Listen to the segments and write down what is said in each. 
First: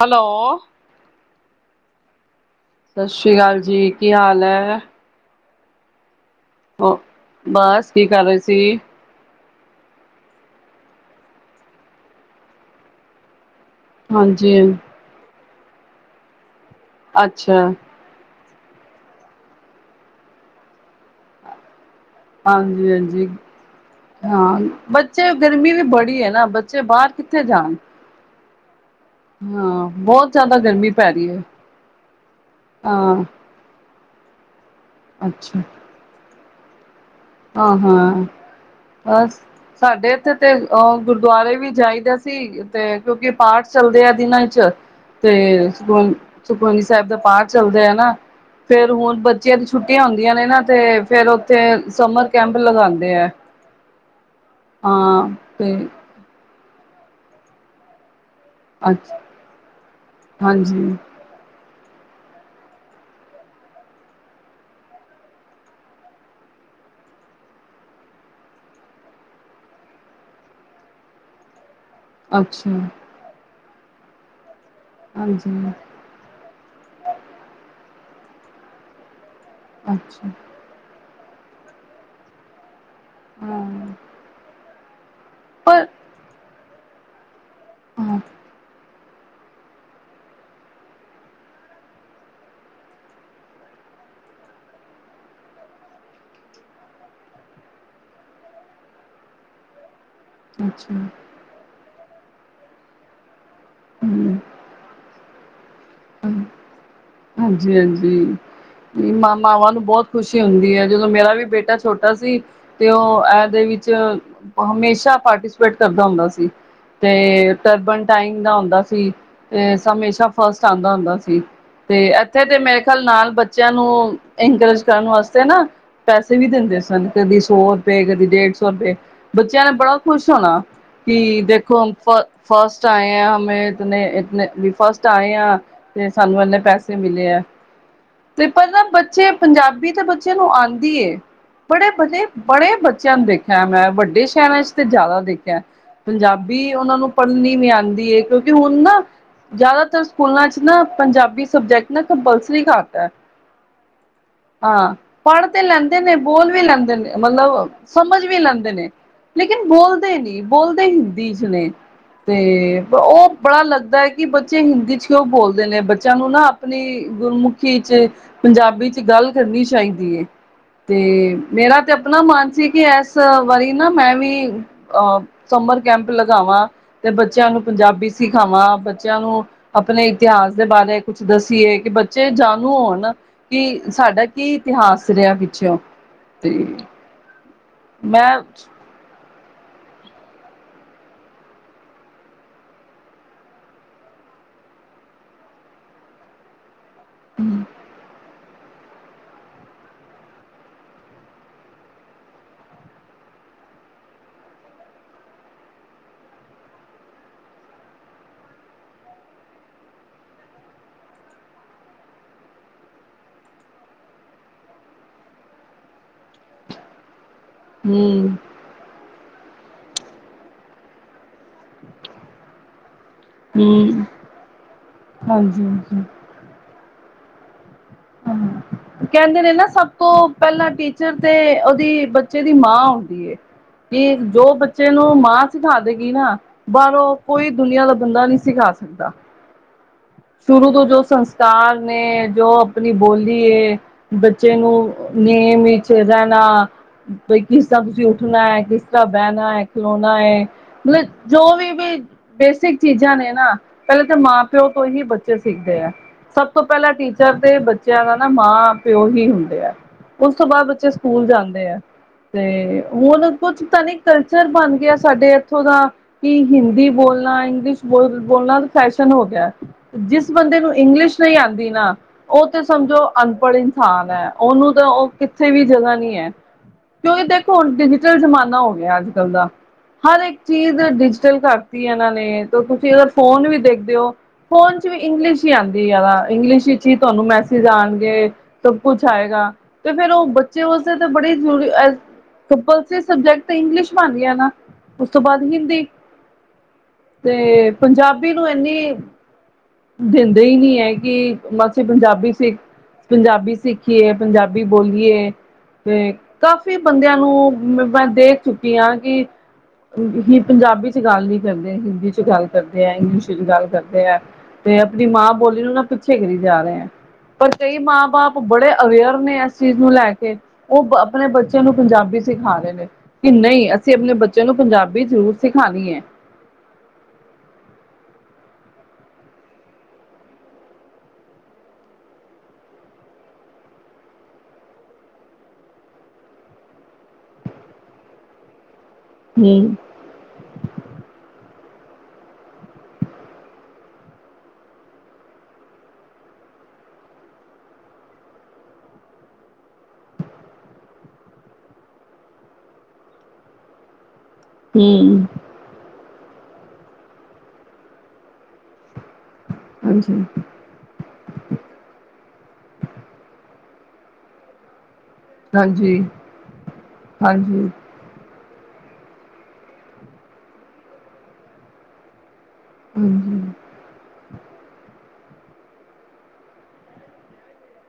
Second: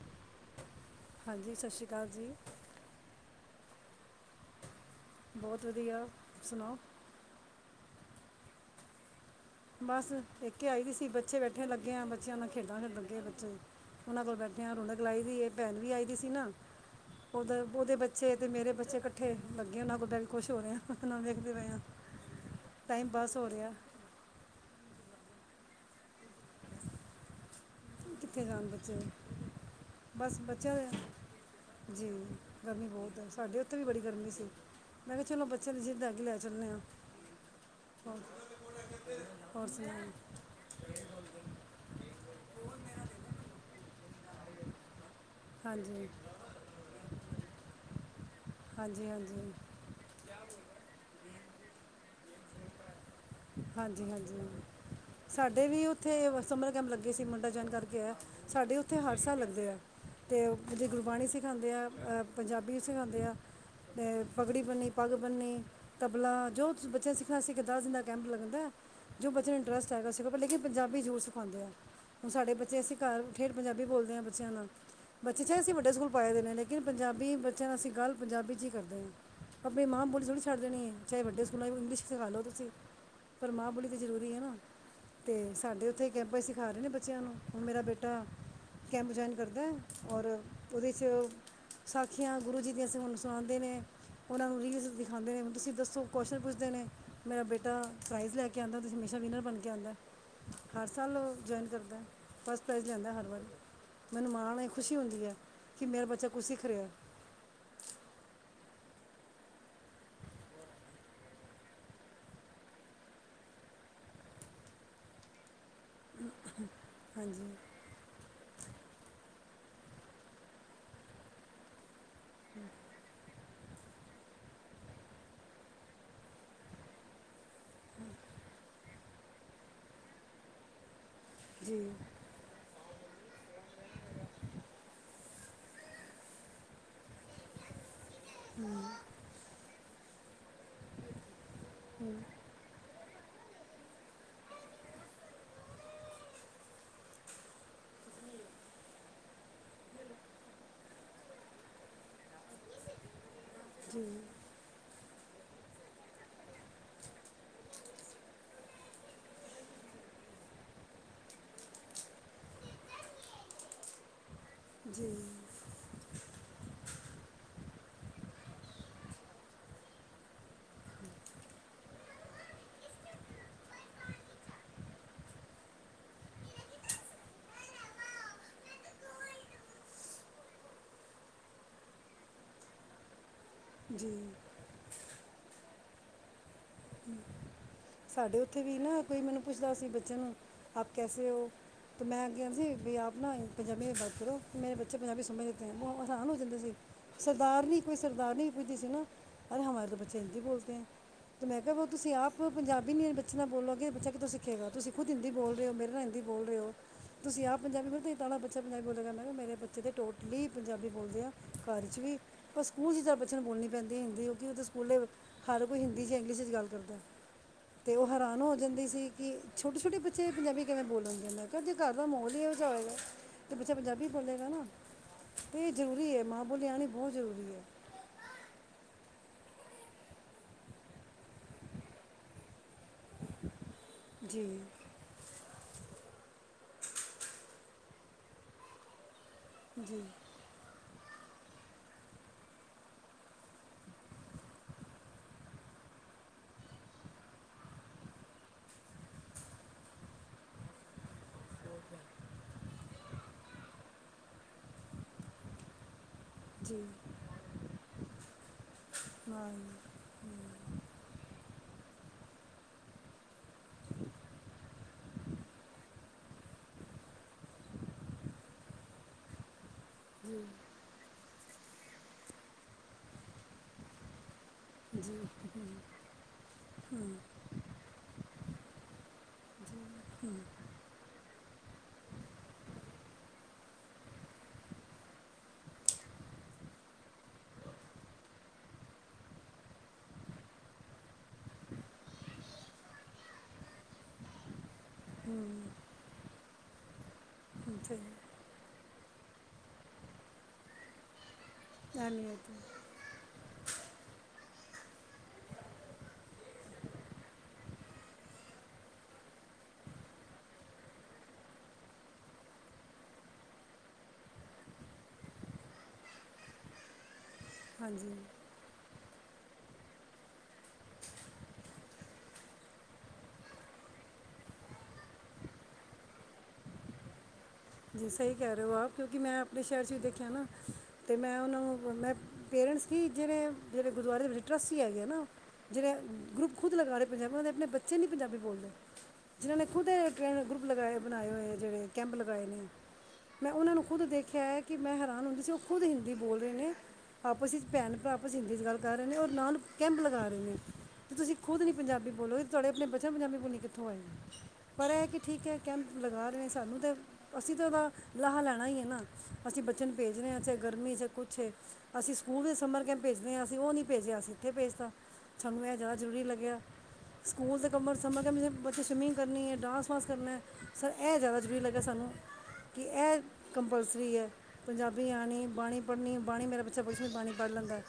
Hello- ਹਾਂਜੀ ਸਤਿ ਸ਼੍ਰੀ ਅਕਾਲ ਜੀ। ਸਤਿ ਸ੍ਰੀ ਅਕਾਲ ਜੀ ਕੀ ਹਾਲ ਹੈ। ਬਹੁਤ ਵਧੀਆ ਸੁਣਾਓ ਹੋ ਬਸ ਕੀ ਕਰ ਰਹੇ ਸੀ। ਬਸ ਇੱਕੇ ਆਈ ਵੀ ਸੀ ਬੱਚੇ ਬੈਠੇ ਲੱਗੇ ਆ ਬੱਚਿਆਂ ਨਾਲ ਖੇਡਾਂ ਖੇਡਣਗੇ ਬੱਚੇ ਉਹਨਾਂ ਕੋਲ ਹਾਂਜੀ ਬੈਠੇ ਆਂ ਰੌਨਕ ਲਾਈ ਹੋਈ ਏ। ਭੈਣ ਵੀ ਆਈ ਦੀ ਸੀ ਨਾ ਅੱਛਾ ਉਹਦੇ ਉਹਦੇ ਬੱਚੇ ਅਤੇ ਮੇਰੇ ਬੱਚੇ ਇਕੱਠੇ ਲੱਗੇ ਉਹਨਾਂ ਕੋਦਾਂ ਵੀ ਖੁਸ਼ ਹੋ ਰਹੇ ਆਂ ਵੇਖਦੇ ਪਏ ਆਂ ਹਾਂਜੀ, ਹਾਂਜੀ ਹਾਂ ਬੱਚੇ ਗਰਮੀ ਵੀ ਬੜੀ ਐ ਨਾ ਬੱਚੇ ਬਾਹਰ ਕਿੱਥੇ ਜਾਣ। ਕਿੱਥੇ ਜਾਂਦੇ ਹਾਂ ਬਹੁਤ ਬਸ ਜ਼ਿਆਦਾ ਬੱਚਿਆਂ ਗਰਮੀ ਪੈ ਰਹੀ ਹੈ ਜੀ ਗਰਮੀ ਬਹੁਤ ਹਾਂ ਐ, ਸਾਡੇ ਉੱਥੇ ਵੀ ਬੜੀ ਗਰਮੀ ਸੀ। ਮੈਂ ਕਿਹਾ ਚਲੋ ਅੱਛਾ ਬੱਚਿਆਂ ਨੂੰ ਜਿੱਦ ਐਗੀ ਲੈ ਚਲਨੇ ਆਂ। ਹਾਂ -ਹਾਂ ਅ ਹੋਰ ਸਾਡੇ ਸੁਣਾਓ ਇੱਥੇ ਤੇ ਬਸ ਗੁਰਦੁਆਰੇ ਵੀ ਜਾਈਦਾ ਸੀ ਤੇ ਕਿਉਂਕਿ ਪਾਠ ਚੱਲਦੇ ਆ ਦਿਨਾਂ ਚ ਤੇ ਹਾਂਜੀ ਸੁਖ ਸੁਖਵਨੀ ਸਾਹਿਬ ਦਾ ਪਾਠ ਚੱਲਦੇ ਐ ਨਾ ਫੇਰ ਹਾਂਜੀ ਹੁਣ ਹਾਂਜੀ ਬੱਚਿਆਂ ਦੀ ਛੁੱਟੀਆਂ ਹੁੰਦੀਆਂ ਨੇ ਨਾ ਤੇ ਫੇਰ ਅਤੇ- ਸਮਰ ਕੈਂਪ ਲਗਾ ਹਾਂਜੀ ਹਾਂਜੀ ਹਾਂਜੀ ਹਾਂ ਸਾਡੇ ਤੇ ਵੀ ਉੱਥੇ ਬਸ ਸਮਰ ਕੈਂਪ ਲੱਗੇ ਲੱਗੇ ਸੀ ਮੁੰਡਾ [unintelligible] ਕਰਕੇ ਆਇਆ। ਸਾਡੇ ਉੱਥੇ ਅੱਛ ਹਰ ਸਾਲ ਲੱਗਦੇ ਆ ਤੇ ਉੱਥੇ ਦੀ ਹਾਂਜੀ ਗੁਰਬਾਣੀ ਸਿਖਾਂਦੇ ਆ। ਪੰਜਾਬੀ ਵੀ ਸਿਖਾਂਦੇ ਆ ਅਤੇ ਪਗੜੀ ਬਣਨੀ ਪੱਗ ਬਣਨੀ ਤਬਲਾ ਜੋ ਬੱਚਾ ਸਿੱਖਣਾ ਸਿੱਖਣ ਦਿੰਦਾ। ਕੈਂਪ ਲੱਗਦਾ ਜੋ ਬੱਚੇ ਨੂੰ ਇੰਟਰਸਟ ਹੈਗਾ ਸਿੱਖ ਦਾ ਪਰ ਲੇਕਿਨ ਪੰਜਾਬੀ ਜ਼ਰੂਰ ਸਿਖਾਂਦੇ ਆ। ਹੁਣ ਸਾਡੇ ਅੱਛਾ ਬੱਚੇ ਅਸੀਂ ਘਰ ਉੱਠੇ। ਪੰਜਾਬੀ ਬੋਲਦੇ ਹਾਂ ਬੱਚਿਆਂ ਨਾਲ। ਬੱਚੇ ਚਾਹੇ ਹਾਂਜੀ ਅਸੀਂ ਵੱਡੇ ਸਕੂਲ ਪਾਏ ਦੇ ਨੇ ਲੇਕਿਨ ਪੰਜਾਬੀ ਬੱਚਿਆਂ ਨਾਲ ਅਸੀਂ ਗੱਲ ਪੰਜਾਬੀ 'ਚ ਹੀ ਕਰਦੇ ਆ ਆਪਣੀ ਮਾਂ ਬੋਲੀ ਅੱਛਾ ਥੋੜੀ ਛੱਡ ਦੇਣੀ ਹੈ। ਚਾਹੇ ਵੱਡੇ ਸਕੂਲਾਂ ਚ ਵੀ ਇੰਗਲਿਸ ਸਿਖਾ ਲਓ ਤੁਸੀਂ। ਪਰ ਮਾਂ ਹਾਂ ਬੋਲੀ ਤਾਂ ਜ਼ਰੂਰੀ ਹੈ ਨਾ। ਤੇ ਪਰ ਸਾਡੇ ਉੱਥੇ ਕਹੇ ਪਏ ਸੀ। ਸਿੱਖਾ ਰਹੇ ਨੇ ਬੱਚਿਆਂ ਨੂੰ। ਉਹ ਮੇਰਾ ਹਾਂ ਬੇਟਾ। ਕੈਂਪ ਜੁਆਇਨ ਕਰਦਾ ਔਰ ਉਹਦੇ 'ਚ ਸਾਖੀਆਂ ਗੁਰੂ ਜੀ ਦੀਆਂ ਸਾਖੀਆਂ ਉਹਨਾਂ ਨੂੰ ਸੁਣਾਉਂਦੇ ਨੇ ਉਹਨਾਂ ਨੂੰ ਰੀਲਸ ਦਿਖਾਉਂਦੇ ਨੇ ਤੁਸੀਂ ਦੱਸੋ ਕੁਸ਼ਚਨ ਪੁੱਛਦੇ ਨੇ ਮੇਰਾ ਬੇਟਾ। ਬੇਟਾ ਪ੍ਰਾਈਜ਼ ਲੈ ਕੇ ਆਂਦਾ ਤੇ ਹਮੇਸ਼ਾ ਵਿਨਰ ਬਣ ਕੇ ਆਂਦਾ ਹਰ ਅੱਛਾ ਸਾਲ ਉਹ ਜੁਆਇਨ ਕਰਦਾ। ਬਸ ਪ੍ਰਾਈਜ਼ ਲੈਂਦਾ ਹਰ ਵਾਰੀ। ਮੈਨੂੰ ਹਮ ਮਾਨ ਹੈ ਖੁਸ਼ੀ ਹੁੰਦੀ ਹੈ। ਕਿ ਮੇਰਾ ਬੱਚਾ ਕੁਛ ਸਿੱਖ ਰਿਹਾ ਹੈ। ਹਾਂਜੀ ਹਾਂਜੀ ਮਾਵਾਂ ਨੂੰ ਬਹੁਤ ਖੁਸ਼ੀ ਹੁੰਦੀ ਹੈ ਜਦੋਂ ਮੇਰਾ ਵੀ ਬੇਟਾ ਛੋਟਾ ਸੀ ਤੇ ਉਹ ਇਹਦੇ ਵਿੱਚ ਹਮੇਸ਼ਾ ਪਾਰਟੀਸਪੇਟ ਕਰਦਾ ਹੁੰਦਾ ਸੀ। ਹਾਂਜੀ ਤੇ ਟਰਬਨਟਾਈਨ ਦਾ ਹੁੰਦਾ ਸੀ। ਸੀ ਤੇ ਹਮੇਸ਼ਾ ਫਸਟ ਆਂਦਾ ਹੁੰਦਾ ਸੀ। ਤੇ ਇੱਥੇ ਤੇ ਮੇਰੇ ਖਿਆਲ ਨਾਲ ਬੱਚਿਆਂ ਨੂੰ ਇਨਕਰੇਜ ਕਰਨ ਵਾਸਤੇ ਨਾ ਪੈਸੇ ਵੀ ਦਿੰਦੇ ਸਨ ਕਦੀ ਸੌ ਰੁਪਏ ਕਦੀ ਡੇਢ ਸੌ ਰੁਪਏ ਬੱਚਿਆਂ ਨੇ ਬੜਾ ਖੁਸ਼ ਹੋਣਾ। ਕੀ ਦੇਖੋ ਜੀ ਫ ਫਸਟ ਆਏ ਏ ਹਮੇਂ ਇਤਨੇ ਇਤਨੇ ਵੀ ਫਸਟ ਆਏ ਆ ਤੇ ਸਾਨੂੰ ਇੰਨੇ ਪੈਸੇ। ਮਿਲੇ ਹੈ ਤੇ ਪਹਿਲਾਂ ਬੱਚੇ ਪੰਜਾਬੀ ਤੇ ਬੱਚਿਆਂ ਨੂੰ ਆਂਦੀ ਹੈ ਬੜੇ ਬੜੇ ਬੜੇ ਬੱਚਿਆਂ ਨੂੰ ਦੇਖਿਆ ਹੈ ਮੈਂ ਵੱਡੇ ਸ਼ਹਿਰਾਂ ਚ ਤੇ ਜ਼ਿਆਦਾ ਦੇਖਿਆ ਪੰਜਾਬੀ ਉਹਨਾਂ ਨੂੰ ਪੜ੍ਹਨੀ ਵੀ ਆਂਦੀ ਹੈ ਕਿਉਂਕਿ ਹੁਣ ਨਾ ਜ਼ਿਆਦਾਤਰ ਸਕੂਲਾਂ ਚ ਨਾ ਪੰਜਾਬੀ। ਸਬਜੈਕਟ ਨਾ ਕੰਪਲਸਰੀ ਕਰਤਾ ਹੈ। ਹਾਂ। ਪੜ੍ਹ ਤੇ ਲੈਂਦੇ ਨੇ ਬੋਲ ਵੀ ਲੈਂਦੇ ਨੇ ਮਤਲਬ ਸਮਝ ਵੀ ਲੈਂਦੇ ਨੇ ਲੇਕਿਨ ਬੋਲਦੇ ਨਹੀਂ ਬੋਲਦੇ ਹਿੰਦੀ ਚ ਨੇ ਤੇ ਉਹ ਬੜਾ ਲੱਗਦਾ ਹੈ ਕਿ। ਬੱਚੇ ਹਿੰਦੀ ਚ ਜੀ ਕਿਉਂ ਬੋਲਦੇ ਨੇ ਬੱਚੇ। ਬੱਚਿਆਂ ਨੂੰ ਨਾ ਆਪਣੀ ਗੁਰਮੁਖੀ ਚ ਪੰਜਾਬੀ ਚ ਗੱਲ ਕਰਨੀ ਚਾਹੀਦੀ ਹੈ ਤੇ ਮੇਰਾ ਤੇ ਆਪਣਾ ਮਨ ਸੀ ਕਿ ਇਸ ਵਾਰੀ ਨਾ ਮੈਂ ਵੀ ਅਹ ਸਮਰ ਕੈਂਪ ਲਗਾਵਾਂ ਤੇ ਬੱਚਿਆਂ ਨੂੰ ਪੰਜਾਬੀ ਸਿਖਾਵਾਂ ਬੱਚਿਆਂ ਨੂੰ ਆਪਣੇ ਇਤਿਹਾਸ ਦੇ ਬਾਰੇ। ਕੁਛ ਦੱਸੀਏ ਕਿ ਬੱਚੇ ਜਾਣੋ ਹੁਣ ਕਿ ਸਾਡਾ ਜੀ ਕੀ ਇਤਿਹਾਸ ਰਿਹਾ ਪਿਛਿਓ ਤੇ ਹੂੰ ਮੈਂ ਸਾਡੇ ਉੱਥੇ ਵੀ ਨਾ ਕੋਈ ਮੈਨੂੰ ਪੁੱਛਦਾ ਸੀ ਬੱਚਿਆਂ ਨੂੰ ਆਪ ਕੈਸੇ ਹੋ ਤਾਂ ਮੈਂ ਅੱਗੇ ਆਉਂਦਾ ਸੀ ਵੀ ਆਪ ਨਾ ਪੰਜਾਬੀ ਦੀ ਬਤ ਕਰੋ ਮੇਰੇ ਬੱਚੇ ਪੰਜਾਬੀ ਸਮਝ ਲੇਤੇ ਐ ਉਹ ਹੈਰਾਨ ਹੋ ਜਾਂਦੇ ਸੀ ਸਰਦਾਰ ਨੀ ਕੋਈ ਸਰਦਾਰ ਸੀ ਨਾ ਅਰੇ ਹਮਾਰੇ ਤਾਂ ਬੱਚੇ ਹਿੰਦੀ ਬੋਲਦੇ ਹੈ ਤ ਮੈਂ ਕਿ ਬ ਤੁਸੀਂ ਆਪ ਪੰਜਾਬੀ ਨਹੀਂ ਬੱਚੇ ਨਾਲ ਬੋਲੋਗੇ ਬੱਚਾ ਕਿੱਥੋਂ ਸਿੱਖੇਗਾ ਤੁਸੀਂ ਖੁਦ ਹਿੰਦੀ ਬੋਲ ਰਹੇ ਹੋ ਮੇਰੇ ਨਾਲ ਹਿੰਦੀ ਬੋਲ ਰਹੇ ਹੋ ਤੁਸੀਂ ਆਪ ਪੰਜਾਬੀ ਮਿਰਰੇ ਤਾਂ ਇ ਤਣਾ ਬੱਚਾ ਪੰਜਾਬੀ ਬੋਲਿਆ ਕਰਦਾ ਮੇਰੇ ਬੱਚੇ ਤਾਂ ਟੋਟਲੀ ਪੰਜਾਬੀ ਬੋਲਦੇ ਆ ਘਰ 'ਚ ਵੀ ਪਰ ਸਕੂਲ 'ਚ ਬੱਚਿਆਂ ਨੂੰ ਬੋਲਣੀ ਪੈਂਦੀ ਹੈ ਹਿੰਦੀ ਕਿਉਂਕਿ ਉਥੇ ਸਕੂਲ ਦੇ ਹਰ ਕੋਈ ਹਿੰਦੀ ਜਾਂ ਇੰਗਲਿਸ਼ ਗੱਲ ਕਰਦੇ ਤੇ ਉਹ ਹੂੰ ਹੈਰਾਨ ਹੋ ਜਾਂਦੀ ਸੀ ਕਿ ਛੋਟੇ ਛੋਟੇ ਬੱਚੇ ਪੰਜਾਬੀ ਕਿਵੇਂ ਬੋਲਣਗੇ ਮੈਂ ਕਿਹਾ ਜੇ ਘਰ ਮਾਹੌਲ ਹੀ ਇਹੋ ਜਾਹਾ ਹੋਵੇਗਾ ਤੇ ਬੱਚਾ ਹੂੰ ਪੰਜਾਬੀ ਬੋਲੇਗਾ ਨਾ ਹਾਂਜੀ ਤੇ ਹਾਂਜੀ ਜ਼ਰੂਰੀ ਏ ਮਾਂ ਬੋਲੀ ਆਣੀ ਬਹੁਤ ਜ਼ਰੂਰੀ ਹੈ ਕਹਿੰਦੇ ਨੇ ਨਾ ਸਭ ਤੋਂ ਪਹਿਲਾਂ ਟੀਚਰ ਤੇ ਉਹਦੀ ਬੱਚੇ ਦੀ ਮਾਂ ਹੁੰਦੀ ਕਿ ਜੀ ਜੋ ਬੱਚੇ ਨੂੰ ਮਾ ਸਿਖਾ ਦੇਗੀ ਨਾ ਬਾਹਰੋਂ ਕੋਈ ਦੁਨੀਆਂ ਦਾ ਬੰਦਾ ਨਹੀਂ ਸਿਖਾ ਸਕਦਾ ਜੀ ਸ਼ੁਰੂ ਤੋਂ ਜੋ ਸੰਸਕਾਰ ਨੇ ਜੋ ਆਪਣੀ ਬੋਲੀ ਏ ਬੱਚੇ ਨੂੰ ਨੇਮ ਵਿੱਚ ਰਹਿਣਾ ਬ ਕਿਸ ਤਰ੍ਹਾਂ ਤੁਸੀਂ ਉੱਠਣਾ ਹੈ ਕਿਸ ਤਰ੍ਹਾਂ ਬਹਿਣਾ ਏ ਖਿਲੋਣਾ ਏ ਮਤਲਬ ਜੋ ਵੀ ਵੀ ਬੇਸਿਕ ਚੀਜ਼ਾਂ ਨੇ ਨਾ ਪਹਿਲੇ ਤਾਂ ਮਾਂ ਪਿਓ ਤੋਂ ਹੀ ਬੱਚੇ ਸਿੱਖਦੇ ਹੈ ਸਭ ਤੋਂ ਜੀ ਪਹਿਲਾਂ ਟੀਚਰ ਤੇ ਬੱਚਿਆਂ ਨਾਲ ਆ ਮਾ ਪਿਓ ਹੀ ਮਾਂ ਹੁੰਦੇ ਆ ਜੀ ਉਸ ਤੋਂ ਬਾਅਦ ਬੱਚੇ ਸਕੂਲ ਜਾਂਦੇ ਆ ਤੇ ਹੁਣ ਕੁਛ ਤਾਂ ਨਹੀਂ ਕਲਚਰ ਬਣ ਗਿਆ ਸਾਡੇ ਇੱਥੋਂ ਦਾ ਕਿ ਹਿੰਦੀ ਬੋਲਣਾ ਇੰਗਲਿਸ਼ ਬੋਲ ਬੋਲਣਾ ਫੈਸ਼ਨ ਹੋ ਗਿਆ। ਜਿਸ ਬੰਦੇ ਨੂੰ ਇੰਗਲਿਸ਼ ਨਹੀਂ ਆਉਂਦੀ ਨਾ ਉਹ ਤੇ ਸਮਝੋ ਅਨਪੜ੍ਹ ਇਨਸਾਨ ਏ ਉਹਨੂੰ ਤਾਂ ਉਹ ਕਿੱਥੇ ਵੀ ਜਗ੍ਹਾ ਨਹੀਂ ਹੈ ਕਿਉਂਕਿ ਦੇਖੋ ਹੁਣ ਡਿਜੀਟਲ ਜਮਾਨਾ ਹੋ ਗਿਆ ਅੱਜ ਕੱਲ੍ਹ ਦਾ ਹਰ ਇੱਕ ਚੀਜ਼ ਡਿਜੀਟਲ ਕਰਤੀ ਇਹਨਾਂ ਨੇ ਤੇ ਤੁਸੀਂ ਇਹ ਫੋਨ ਵੀ ਦੇਖਦੇ ਹੋ ਫੋਨ ਚ ਵੀ ਇੰਗਲਿਸ਼ ਹੀ ਆਉਂਦੀ ਹੈ ਇੰਗਲਿਸ਼ ਵਿੱਚ ਹੀ ਤੁਹਾਨੂੰ ਮੈਸੇਜ ਆਉਣਗੇ ਸਭ ਕੁਛ ਆਏਗਾ ਤੇ ਫੇਰ ਉਹ ਬੱਚੇ ਵਾਸਤੇ ਤਾਂ ਬੜੀ ਜ਼ਰੂਰੀ ਕੰਪਸਰੀ ਸਬਜੈਕਟ ਇੰਗਲਿਸ਼ ਬ ਆਉਂਦੀ ਨਾ ਉਸ ਤੋਂ ਬਾਅਦ ਹਿੰਦੀ ਤੇ ਪੰਜਾਬੀ ਥੈਂਕ- ਨੂੰ ਇੰਨੀ ਦਿੰਦੇ ਹੀ ਨਹੀਂ ਹੈ ਕੀ ਮਾਸੀ ਪੰਜਾਬੀ ਅਹਿਮੀਅਤ ਸਿੱਖ ਹੈ। ਪੰਜਾਬੀ ਸਿੱਖ ਦੇਖੀਏ ਪੰਜਾਬੀ ਬੋਲੀਏ ਤੇ ਕਾਫ਼ੀ ਬੰਦਿਆਂ ਨੂੰ ਮੈਂ ਦੇਖ ਚੁੱਕੀ ਹਾਂ ਕਿ ਹੀ ਪੰਜਾਬੀ ਚ ਗੱਲ ਨਹੀਂ ਕਰਦੇ ਹਿੰਦੀ ਚ ਗੱਲ ਕਰਦੇ ਹੈ ਇੰਗਲਿਸ਼ ਚ ਗੱਲ ਕਰਦੇ ਹੈ ਤੇ ਆਪਣੀ ਮਾਂ ਬੋਲੀ ਨੂੰ ਨਾ ਪਿੱਛੇ ਕਰੀ ਜਾ ਰਹੇ ਹੈ ਪਰ ਕਈ ਮਾਂ ਹਾਂਜੀ ਬਾਪ ਬੜੇ ਅਵੇਅਰ ਨੇ ਇਸ ਚੀਜ਼ ਨੂੰ ਲੈ ਕੇ ਉਹ ਆਪਣੇ ਬੱਚਿਆਂ ਨੂੰ ਪੰਜਾਬੀ ਸਿਖਾ ਰਹੇ ਨੇ ਕਿ ਨਹੀਂ ਅਸੀਂ ਆਪਣੇ ਬੱਚਿਆਂ ਨੂੰ ਪੰਜਾਬੀ ਜ਼ਰੂਰ ਸਿਖਾਣੀ ਹੈ ਜੀ ਸਹੀ ਕਹਿ ਰਹੇ ਹੋ ਆਪ ਕਿਉਂਕਿ ਮੈਂ ਆਪਣੇ ਸ਼ਹਿਰ 'ਚ ਵੀ ਦੇਖਿਆ ਨਾ ਅਤੇ ਮੈਂ ਉਹਨਾਂ ਨੂੰ ਮੈਂ ਪੇਰੈਂਟਸ ਹੀ ਜਿਹੜੇ ਜਿਹੜੇ ਗੁਰਦੁਆਰੇ ਦੇ ਵਿੱਚ ਟਰੱਸਟ ਹੀ ਹੈਗੇ ਆ ਨਾ ਜਿਹੜੇ ਗਰੁੱਪ ਖੁਦ ਲਗਾ ਰਹੇ ਪੰਜਾਬੀ ਉਹ ਦੇ ਆਪਣੇ ਬੱਚੇ ਨਹੀਂ ਪੰਜਾਬੀ ਬੋਲਦੇ ਜਿਨ੍ਹਾਂ ਨੇ ਹਮ ਖੁਦ ਗਰੁੱਪ ਲਗਾਏ ਬਣਾਏ ਹੋਏ ਜਿਹੜੇ ਕੈਂਪ ਲਗਾਏ ਨੇ ਮੈਂ ਉਹਨਾਂ ਨੂੰ ਖੁਦ ਦੇਖਿਆ ਹੈ ਕਿ ਮੈਂ ਹੈਰਾਨ ਹੁੰਦੀ ਸੀ ਉਹ ਖੁਦ ਹਿੰਦੀ ਬੋਲ ਰਹੇ ਨੇ ਆਪਸ ਵਿੱਚ ਭੈਣ ਭਰਾ ਆਪਸ ਹਿੰਦੀ ' ਗੱਲ ਕਰ ਰਹੇ ਨੇ ਔਰ ਨਾਨ ਕੈਂਪ ਲਗਾ ਰਹੇ ਨੇ ਅਤੇ ਤੁਸੀਂ ਖੁਦ ਨਹੀਂ ਪੰਜਾਬੀ ਬੋਲੋ ਤੁਹਾਡੇ ਆਪਣੇ ਬੱਚਿਆਂ ਨੂੰ ਪੰਜਾਬੀ ਬੋਲਣੀ ਕਿੱਥੋਂ ਆਏ ਪਰ ਇਹ ਕਿ ਹਮ ਠੀਕ ਹੈ ਕੈਂਪ ਲਗਾ ਸਾਨੂੰ ਤਾਂ ਅਸੀਂ ਤਾਂ ਉਹਦਾ ਲਾਹਾ ਲੈਣਾ ਹੀ ਹੈ ਨਾ ਅਸੀਂ ਬੱਚੇ ਨੂੰ ਭੇਜ ਹਾਂਜੀ ਰਹੇ ਹਾਂ ਚਾਹੇ ਗਰਮੀ ਚੇ ਕੁਛ ਅਸੀਂ ਸਕੂਲ ਦੇ ਸਮਰ ਕਹਿ ਭੇਜਦੇ ਹਾਂ ਅਸੀਂ ਉਹ ਨਹੀਂੀ ਭੇਜੇ ਅਸੀ ਇੱਥੇ ਭੇਜਤਾ ਸਾਨੂੰ ਇਹ ਜ਼ਿਆਦਾ ਹਾਂਜੀ ਜ਼ਰੂਰੀ ਲੱਗਿਆ ਸਕੂਲ ਦੇ ਹਾਂਜੀ ਕੰਮ [unintelligible] ਬੱਚੇ ਸਵਿਮਿੰਗ ਕਰਨੀ ਡਾਂਸ ਵਾਂਸ ਕਰਨਾ ਸਰ ਇਹ ਜ਼ਿਆਦਾ ਜਰੂਰੀ ਲੱਗਾ ਸਾਨੂੰ ਕਿ ਇਹ ਹਾਂਜੀ, ਕੰਪਲਸਰੀ ਹੈ ਪੰਜਾਬੀ ਵੀ ਆਣੀ ਬਾਣੀ ਪੜ੍ਹਨੀ ਬਾਣੀ ਮੇਰਾ ਬੱਚਾ ਪੁੱਛਦਾ ਪਾਣੀ ਪੜ੍ਹ ਲੈਂਦਾ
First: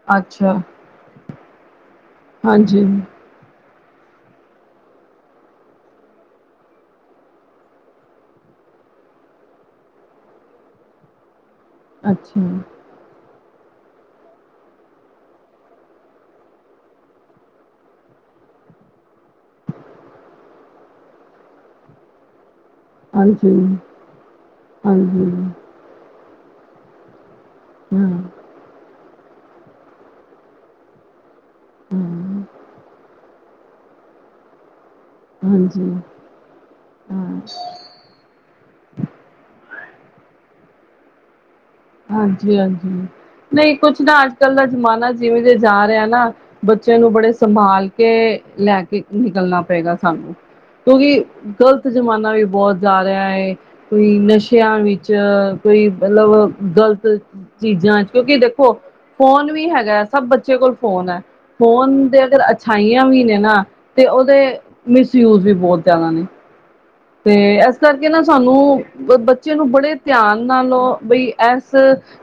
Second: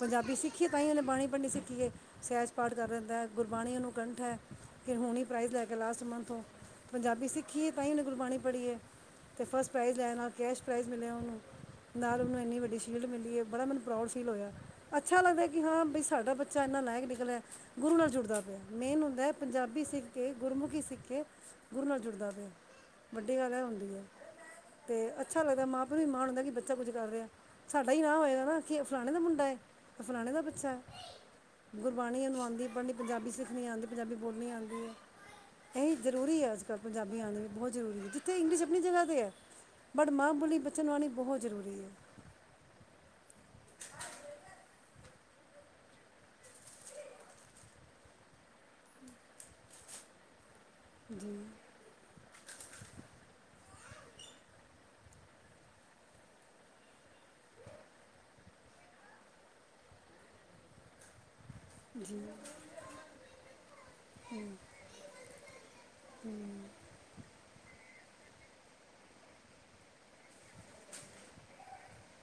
ਪੰਜਾਬੀ ਅੱਛਾ, ਸਿੱਖੀਏ ਤਾਂ ਹੀ ਉਹਨੇ ਬਾਣੀ ਪੜਨੀ ਸਿੱਖੀ ਏ ਸਹਿਜ ਪਾਠ ਹਾਂਜੀ, ਕਰ ਦਿੰਦਾ ਗੁਰਬਾਣੀ ਨੂੰ ਕੰਠ ਹੈ ਫਿਰ ਹੁਣੀ ਹੀ ਪ੍ਰਾਈਜ਼ ਲੈ ਕੇ ਲਾਸਟ ਮੰਥੋਂ ਪੰਜਾਬੀ ਸਿੱਖੀ ਏ ਤਾਂ ਹੀ ਉਹਨੇ ਗੁਰਬਾਣੀ ਪੜ੍ਹੀਏ ਅਤੇ ਫਸਟ ਪ੍ਰਾਈਜ਼ ਲੈਣ ਨਾਲ ਕੈਸ਼ ਪ੍ਰਾਈਜ਼ ਮਿਲਿਆ ਉਹਨੂੰ ਨਾਲ ਉਹਨੂੰ ਅੱਛਾ, ਇੰਨੀ ਵੱਡੀ ਸ਼ੀਲਡ ਮਿਲੀ ਹੈ ਬੜਾ ਮੈਨੂੰ ਪ੍ਰਾਊਡ ਫੀਲ ਹੋਇਆ ਅੱਛਾ ਲੱਗਦਾ ਕਿ ਹਾਂ ਬਈ ਸਾਡਾ ਬੱਚਾ ਇੰਨਾ ਲਾਇਕ ਨਿਕਲਿਆ ਗੁਰੂ ਨਾਲ ਜੁੜਦਾ ਪਿਆ ਮੇਨ ਹੁੰਦਾ ਪੰਜਾਬੀ ਸਿੱਖ ਕੇ ਗੁਰਮੁਖੀ ਸਿੱਖ ਕੇ ਗੁਰੂ ਨਾਲ ਜੁੜਦਾ ਪਿਆ ਵੱਡੀ ਗੱਲ ਹਾਂਜੀ, ਹੈ ਹੂੰ ਦੀ ਤੇ ਅੱਛਾ ਹਾਂਜੀ, ਲੱਗਦਾ ਮਾਂ ਪਿਓ ਨੂੰ ਇਹ ਮਾਣ ਬੱਚਾ ਕੁਝ ਕਰ ਰਿਹਾ ਸਾਡਾ ਹੀ ਹਾਂ, ਨਾਂ ਹੋਏਗਾ ਨਾ ਕਿ ਫਲਾਣੇ ਦਾ ਮੁੰਡਾ ਮੁੰਡਾ ਇਹ ਫਲਾਣੇ ਦਾ ਬੱਚਾ ਹੈ ਗੁਰਬਾਣੀ ਇਹਨੂੰ ਹਾਂ, ਆਂਦੀ ਪੜਨੀ ਪੰਜਾਬੀ ਸਿੱਖ ਨਹੀਂ ਆਂਦੀ ਪੰਜਾਬੀ ਬੋਲਣੀ ਆਂਦੀ ਐ ਹਾਂਜੀ, ਇਹ ਜ਼ਰੂਰੀ ਹੈ ਅੱਜ ਕੱਲ੍ਹ ਪੰਜਾਬੀ ਹਾਂ। ਆਣੀ ਬਹੁਤ ਜ਼ਰੂਰੀ ਹੈ ਜਿੱਥੇ ਇੰਗਲਿਸ਼ ਬਟ ਮਾਂ ਬੋਲੀ ਬੱਚਿਆਂ ਨੂੰ ਆਣੀ ਬਹੁਤ ਜ਼ਰੂਰੀ ਹੈ ਹਾਂਜੀ ਹਾਂਜੀ ਨਹੀਂ ਕੁਛ ਨਾ ਅੱਜ ਕੱਲ ਦਾ ਜ਼ਮਾਨਾ ਜਿਵੇਂ ਜੇ ਜਾ ਰਿਹਾ ਨਾ ਬੱਚੇ ਨੂੰ ਬੜੇ ਸੰਭਾਲ ਕੇ ਲੈ ਕੇ ਨਿਕਲਣਾ ਪਏਗਾ ਸਾਨੂੰ, ਕਿਉਂਕਿ ਗ਼ਲਤ ਜ਼ਮਾਨਾ ਵੀ, ਬਹੁਤ ਜਾ ਰਿਹਾ ਹੈ ਕੋਈ ਨਸ਼ਿਆਂ ਵਿੱਚ ਕੋਈ ਮਤਲਬ, ਗ਼ਲਤ ਚੀਜ਼ਾਂ ਚ ਕਿਉਂਕਿ ਦੇਖੋ ਫੋਨ ਵੀ ਹੈਗਾ ਹੈ ਸਭ ਬੱਚੇ ਕੋਲ ਫੋਨ ਹੈ। ਫੋਨ ਜੀ ਦੇ ਅਗਰ ਅੱਛਾਈਆਂ ਵੀ ਨੇ ਨਾ ਤੇ ਉਹਦੇ ਮਿਸਯੂਜ ਵੀ ਬਹੁਤ ਜ਼ਿਆਦਾ ਨੇ, ਤੇ ਇਸ ਕਰਕੇ ਨਾ ਸਾਨੂੰ ਬੱਚੇ ਨੂੰ ਬੜੇ ਧਿਆਨ ਨਾਲ ਬਈ ਇਸ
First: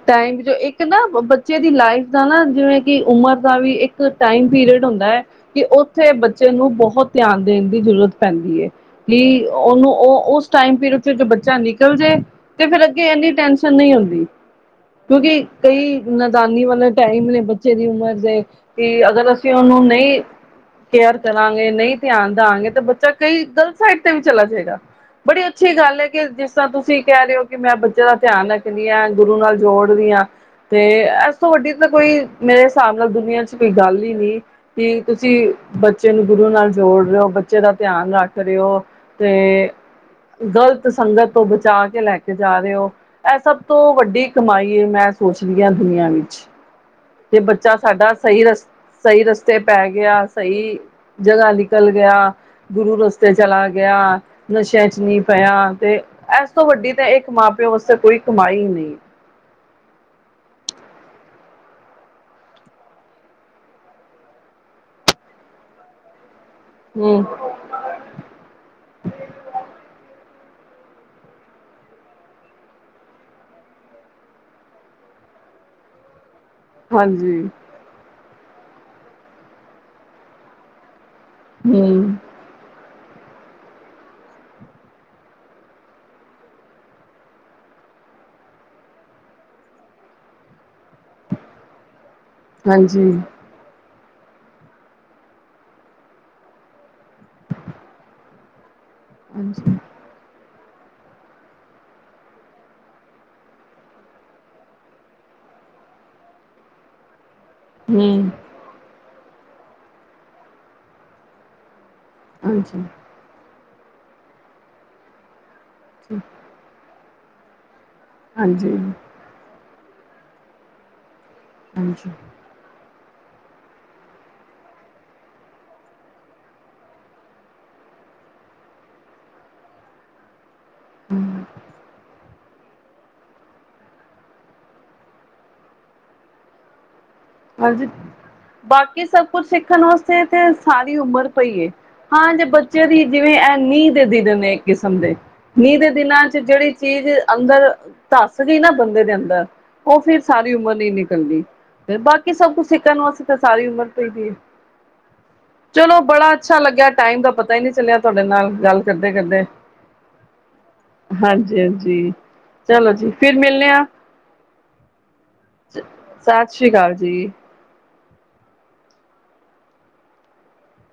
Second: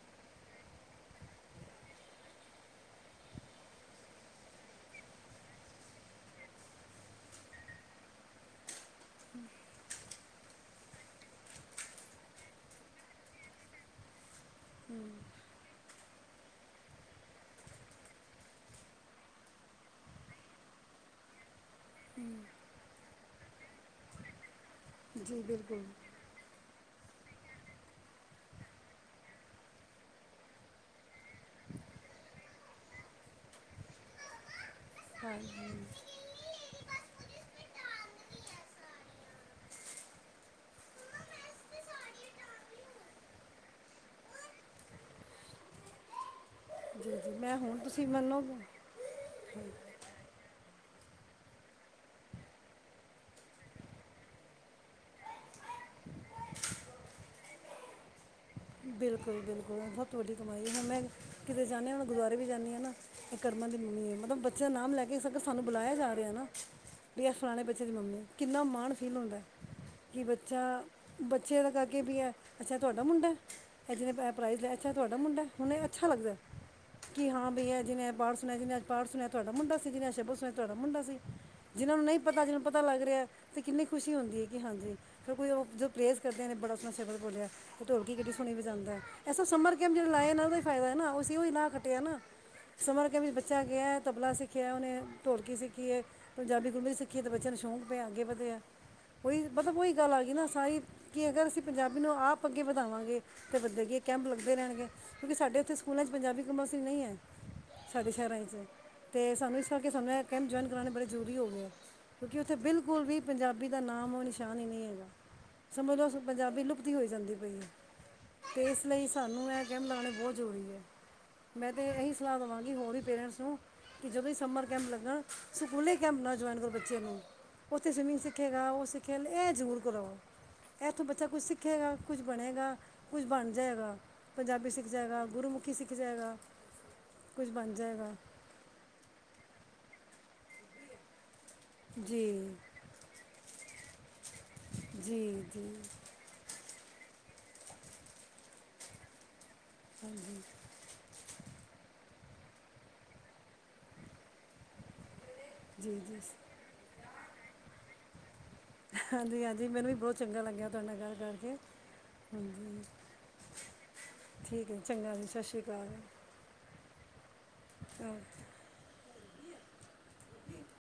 ਟਾਈਮ ਇੱਕ ਨਾ ਬੱਚੇ ਦੀ ਲਾਈਫ ਦਾ ਨਾ ਜਿਵੇਂ ਕਿ ਉਮਰ ਦਾ ਵੀ ਇੱਕ ਟਾਈਮ ਪੀਰੀਅਡ ਹੁੰਦਾ ਹੈ ਕਿ ਉੱਥੇ ਬੱਚੇ ਨੂੰ ਬਹੁਤ ਧਿਆਨ ਦੇਣ ਦੀ ਜ਼ਰੂਰਤ ਪੈਂਦੀ ਹੈ ਕਿ, ਉਹਨੂੰ ਉਹ ਉਸ ਟਾਈਮ ਪੀਰੀਅਡ ਚ ਜੋ ਬੱਚਾ ਨਿਕਲ ਜੇ ਤੇ ਫਿਰ ਅੱਗੇ ਇਨੀ ਟੈਸ਼ਨ ਨਹੀਂ ਹੁੰਦੀ। ਕਿਉਂਕਿ ਕਈ ਨੈਦਾਨੀ ਵਾਲੇ ਟਾਈਮ ਨੇ ਬੱਚੇ ਦੀ ਉਮਰ ਦੇ ਕਿ ਅਗਰ ਅਸੀਂ ਉਹਨੂੰ ਨਹੀਂ ਕੇਅਰ ਕਰਾਂਗੇ। ਨਹੀਂ ਧਿਆਨ ਦਾਂਗੇ ਤੇ ਬੱਚਾ, ਕਈ ਗਲਤ ਸਾਈਡ ਦੇ, ਚਲਾ ਜਾਏਗਾ। ਜੀ ਬੜੀ ਅੱਛੀ ਬਿਲਕੁਲ ਗੱਲ ਹੈ ਕਿ ਜਿਸ ਤਰ੍ਹਾਂ ਤੁਸੀਂ, ਤੁਸੀਂ ਕਹਿ ਰਹੇ ਹੋ ਕਿ ਮੈਂ ਬੱਚੇ ਦਾ ਧਿਆਨ ਰੱਖਦੀ ਹਾਂ ਗੁਰੂ ਨਾਲ ਜੋੜਦੀ ਹਾਂ ਤੇ ਇਸ ਤੋਂ ਵੱਡੀ ਤਾਂ ਕੋਈ ਮੇਰੇ ਹਿਸਾਬ ਨਾਲ ਦੁਨੀਆਂ ਚ ਕੋਈ ਗੱਲ ਹੀ ਨੀ ਕਿ ਤੁਸੀਂ ਬੱਚੇ ਨੂੰ ਗੁਰੂ ਨਾਲ ਜੋੜ ਰਹੇ ਹੋ ਬੱਚੇ ਦਾ ਧਿਆਨ ਰੱਖ ਰਹੇ ਹੋ। ਤੇ ਗਲਤ ਸੰਗਤ ਤੋਂ ਬਚਾ ਕੇ ਲੈ ਕੇ ਜਾ ਰਹੇ ਹੋ ਇਹ ਸਭ ਤੋਂ ਵੱਡੀ ਕਮਾਈ ਮੈਂ ਸੋਚਦੀ ਹਾਂ ਦੁਨੀਆਂ ਵਿੱਚ ਜੀ ਜੀ ਤੇ ਮੈਂ ਬੱਚਾ ਹੁਣ ਤੁਸੀਂ ਸਾਡਾ ਸਹੀ ਮੰਨੋ ਰਸ ਸਹੀ ਰਸ ਤੇ ਪੈ ਗਿਆ ਸਹੀ ਜਗ੍ਹਾ ਨਿਕਲ ਗਿਆ ਗੁਰੂ ਰਸਤੇ ਚਲਾ ਗਿਆ। ਗਿਆ ਨਸ਼ਿਆਂ ਚ ਨੀ ਪਿਆ ਤੇ ਇਸ ਤੋਂ ਵੱਡੀ ਤਾਂ ਇੱਕ ਮਾਂ ਪਿਓ ਵਾਸਤੇ ਕੋਈ ਕਮਾਈ ਨਹੀਂ। ਬਿਲਕੁਲ-ਬਿਲਕੁਲ ਸਭ ਤੋ ਵੱਡੀ ਕਮਾਈ ਹੈ ਹੁਣੇ ਕਿਤੇ ਜਾਂਦੀ ਹੁਣ ਗੁਰਦੁਆਰੇ ਵੀ ਜਾਂਦੀ ਹਾਂ ਨਾ ਇਹ ਕੇ ਕਰਮਾਂ ਦੀ ਮੰਮੀ ਹੈ ਮਤਲਬ ਬੱਚਿਆਂ ਦਾ ਨਾਮ ਲੈ ਕੇ ਸਾਨੂੰ ਬੁਲਾਇਆ ਜਾ ਰਿਹਾ ਹੈ ਨਾ ਹਮ ਵੀ ਅ ਫਲਾਣੇ ਬੱਚੇ ਦੀ ਮੰਮੀ ਕਿੰਨਾ ਮਾਣ ਫੀਲ ਹੁੰਦਾ। ਕਿ ਬੱਚਾ ਬੱਚੇ ਤਾਂ ਗਾਗੇ ਵੀ ਹੈ ਅੱਛਾ ਤੁਹਾਡਾ ਮੁੰਡਾ। ਇਹ ਪ੍ਰਾਈਜ਼ ਲਿਆ ਤੁਹਾਡਾ ਮੁੰਡਾ ਹੁਣ ਅੱਛਾ ਲੱਗਦਾ। ਕਿ ਹਾਂਜੀ ਹਾਂ ਬਈਆ ਜਿਵੇ ਬਾਹਰ, [unintelligible] ਅੱਜ ਪਾ ਸੁਣਿਆ ਤੁਹਾਡਾ ਮੁੰਡਾ ਸੀ ਜਹੇ ਸ਼ਭ ਸੁਣਿਆ ਤੁਹਾਡ ਮੁੰਡਾ ਸੀ। ਜਿਹਨਾਂ ਨੂੰ ਹਮ ਨਹੀਂ ਪਤਾ ਜਿਹਨੂੰ ਪਤਾ ਲੱਗ ਰਿਹਾ। ਤੇ ਕਿੰਨੀ ਖੁਸ਼ੀ ਹੁੰਦੀ ਹੈ ਕਿ ਹਾਂਜੀ ਫਿਰ ਕੋਈ ਉਹ ਜਦ ਪ੍ਰੇਜ਼ ਕਰਦੇ ਨੇ ਬੜਾ ਉਸਤਣਾ ਸ਼ਬਰ ਬੋਲਿਆ ਤੇ ਢੋਲਕ ਕਿ ਸੁਣੀ ਵੀ ਜਾਂਦਾ ਐਸਾ ਸਮਰ [unintelligible] ਲਾਏ ਨੇ ਉਹਦਾ ਫਾਇਦਾ ਨਾ ਉਹ ਹੀ ਈ ਨਾਹ ਕੱਟਿਆ ਨਾ, ਸਮਰ ਹਾਂਜੀ ਕੇ ਵਿੱਚ ਬੱਚਾ ਗਿਆ। ਤਬਲਾ ਸਿੱਖਿਆ ਉਹਨੇ ਢੋਲਕੀ ਸਿੱਖੀਏ ਪੰਜਾਬੀ ਗਲੂਮੀ ਵੀ ਸਿੱਖੀ ਹੈ ਅਤੇ ਬੱਚਿਆਂ ਨੂੰ ਸ਼ੌਂਕ ਪਿਆ ਅੱਗੇ ਵਧਿਆ। ਉਹੀ ਹਾਂਜੀ ਮਤਲਬ ਉਹੀ ਗੱਲ ਆ ਗਈ ਨਾ, ਸਾਰੀ ਕਿ ਅਗਰ ਅਸੀਂ ਪੰਜਾਬੀ ਨੂੰ ਆਪ ਅੱਗੇ ਵਧਾਵਾਂਗੇ। ਅਤੇ ਬੰਦੇ ਕੀ ਕੈਂਪ ਲੱਗਦੇ ਰਹਿਣਗੇ ਕਿਉਂਕਿ ਸਾਡੇ ਉੱਥੇ ਸਕੂਲ ਪੰਜਾਬੀ ਕੰਪਲਸਰੀ ਨਹੀਂ ਹੈ। ਸਾਡੇ ਹਮ ਸ਼ਹਿਰਾ ਚ, ਅਤੇ ਸਾਨੂੰ ਇਸ ਕਰਕੇ ਸਾਨੂੰ ਕੈਂਪ ਜੁਆਇਨ ਕਰਵਾਣੇ ਬੜੇ ਜ਼ਰੂਰੀ ਹੋ ਗਏ ਹੈ। ਕਿਉਂਕਿ ਉੱਥੇ ਹਾਂਜੀ ਬਿਲਕੁਲ ਪੰਜਾਬੀ ਭੀ ਦਾ ਨਾਮ ਉਹ ਨਿਸ਼ਾਨ ਹੀ ਨਹੀਂ ਹੈਗਾ। ਸਮਝ ਲੋ ਪੰਜਾਬੀ ਲੁ ਵਧੀ ਹੋਈ ਜਾਂਦੀ ਪਈ ਤੇ ਹਾਂਜੀ ਇਸ ਲਈ ਸਾਨੂੰ ਇਹ ਗੇਮ ਲਾਉਣੇ ਬਹੁਤ ਜ਼ਰੂਰੀ ਹੈ ਮੈਂ ਤੇ ਹਾਂਜੀ ਇਹੀ ਸਲਾਹ ਦੇਵਾਂਗੀ ਹੋਰ ਹੀ ਪੇਰੈਂਟਸ ਨੂੰ ਕਿ ਜਦੋਂ ਸਮਰ ਕੈਂਪ ਲੱਗਣ ਸਕੂਲੇ ਕੈਂਪ ਨਾ ਜੁਆਇਨ ਕਰੋ ਬੱਚੇ ਨੂੰ ਉੱਥੇ ਸਵਿਮਿੰਗ ਸਿੱਖੇਗਾ ਉਹ ਸਿੱਖੇ ਇਹ ਜ਼ਰੂਰ ਕਰੋ ਇੱਥੋਂ ਬੱਚਾ ਕੁਛ ਸਿੱਖੇਗਾ ਕੁਛ ਬਣੇਗਾ ਕੁਝ ਬਣ ਜਾਏਗਾ ਪੰਜਾਬੀ ਸਿੱਖ ਜਾਏਗਾ ਗੁਰੂਮੁਖੀ ਸਿੱਖ ਜਾਏਗਾ ਕੁਝ ਬਣ ਹਾਂਜੀ ਜਾਏਗਾ ਬਾਕੀ ਸਭ ਕੁਛ ਸਿੱਖ ਦੇਖਣ ਵਾਸਤੇ ਤੇ ਸਾਰੀ ਉਮਰ ਪਈਏ ਜੀ ਹਾਂ ਜੇ ਬੱਚਿਆਂ ਦੀ ਜਿਵੇਂ ਐ ਨੀਂਦ ਦੀਦੇ ਕਿਸਮ ਦੇ ਜੀ ਜੀ ਨੀਂਹ ਦੇ ਦਿਨਾਂ ਚ ਜਿਹੜੀ ਚੀਜ਼ ਅੰਦਰ ਧੱਸ ਗਈ ਨਾ ਬੰਦੇ ਦੇ ਅੰਦਰ ਉਹ ਫੇਰ ਸਾਰੀ ਉਮਰ ਨਹੀਂ ਨਿਕਲਦੀ ਫੇਰ ਬਾਕੀ ਸਭ ਕੁਛ ਸਿੱਖਣ ਵਾਸਤੇ ਤਾਂ ਸਾਰੀ ਉਮਰ ਪਾਈ ਹੈ ਚਲੋ ਜੀ ਜੀ ਬੜਾ ਅੱਛਾ ਲੱਗਿਆ ਟਾਈਮ ਦਾ ਪਤਾ ਹੀ ਨਹੀਂ ਚੱਲਿਆ ਤੁਹਾਡੇ ਨਾਲ ਗੱਲ ਕਰਦੇ ਕਰਦੇ ਹਾਂਜੀ ਹਾਂਜੀ ਮੈਨੂੰ ਵੀ ਬਹੁਤ ਚੰਗਾ ਲੱਗਿਆ ਤੁਹਾਡੇ ਨਾਲ ਗੱਲ ਕਰਕੇ ਹਾਂਜੀ ਹਾਂਜੀ ਹਾਂਜੀ ਚਲੋ ਜੀ ਫਿਰ ਮਿਲਣੇ ਆ ਠੀਕ ਹੈ ਚੰਗਾ ਜੀ ਸਤਿ ਸ਼੍ਰੀ ਸਤਿ ਸ੍ਰੀ ਅਕਾਲ ਜੀ ਹਮ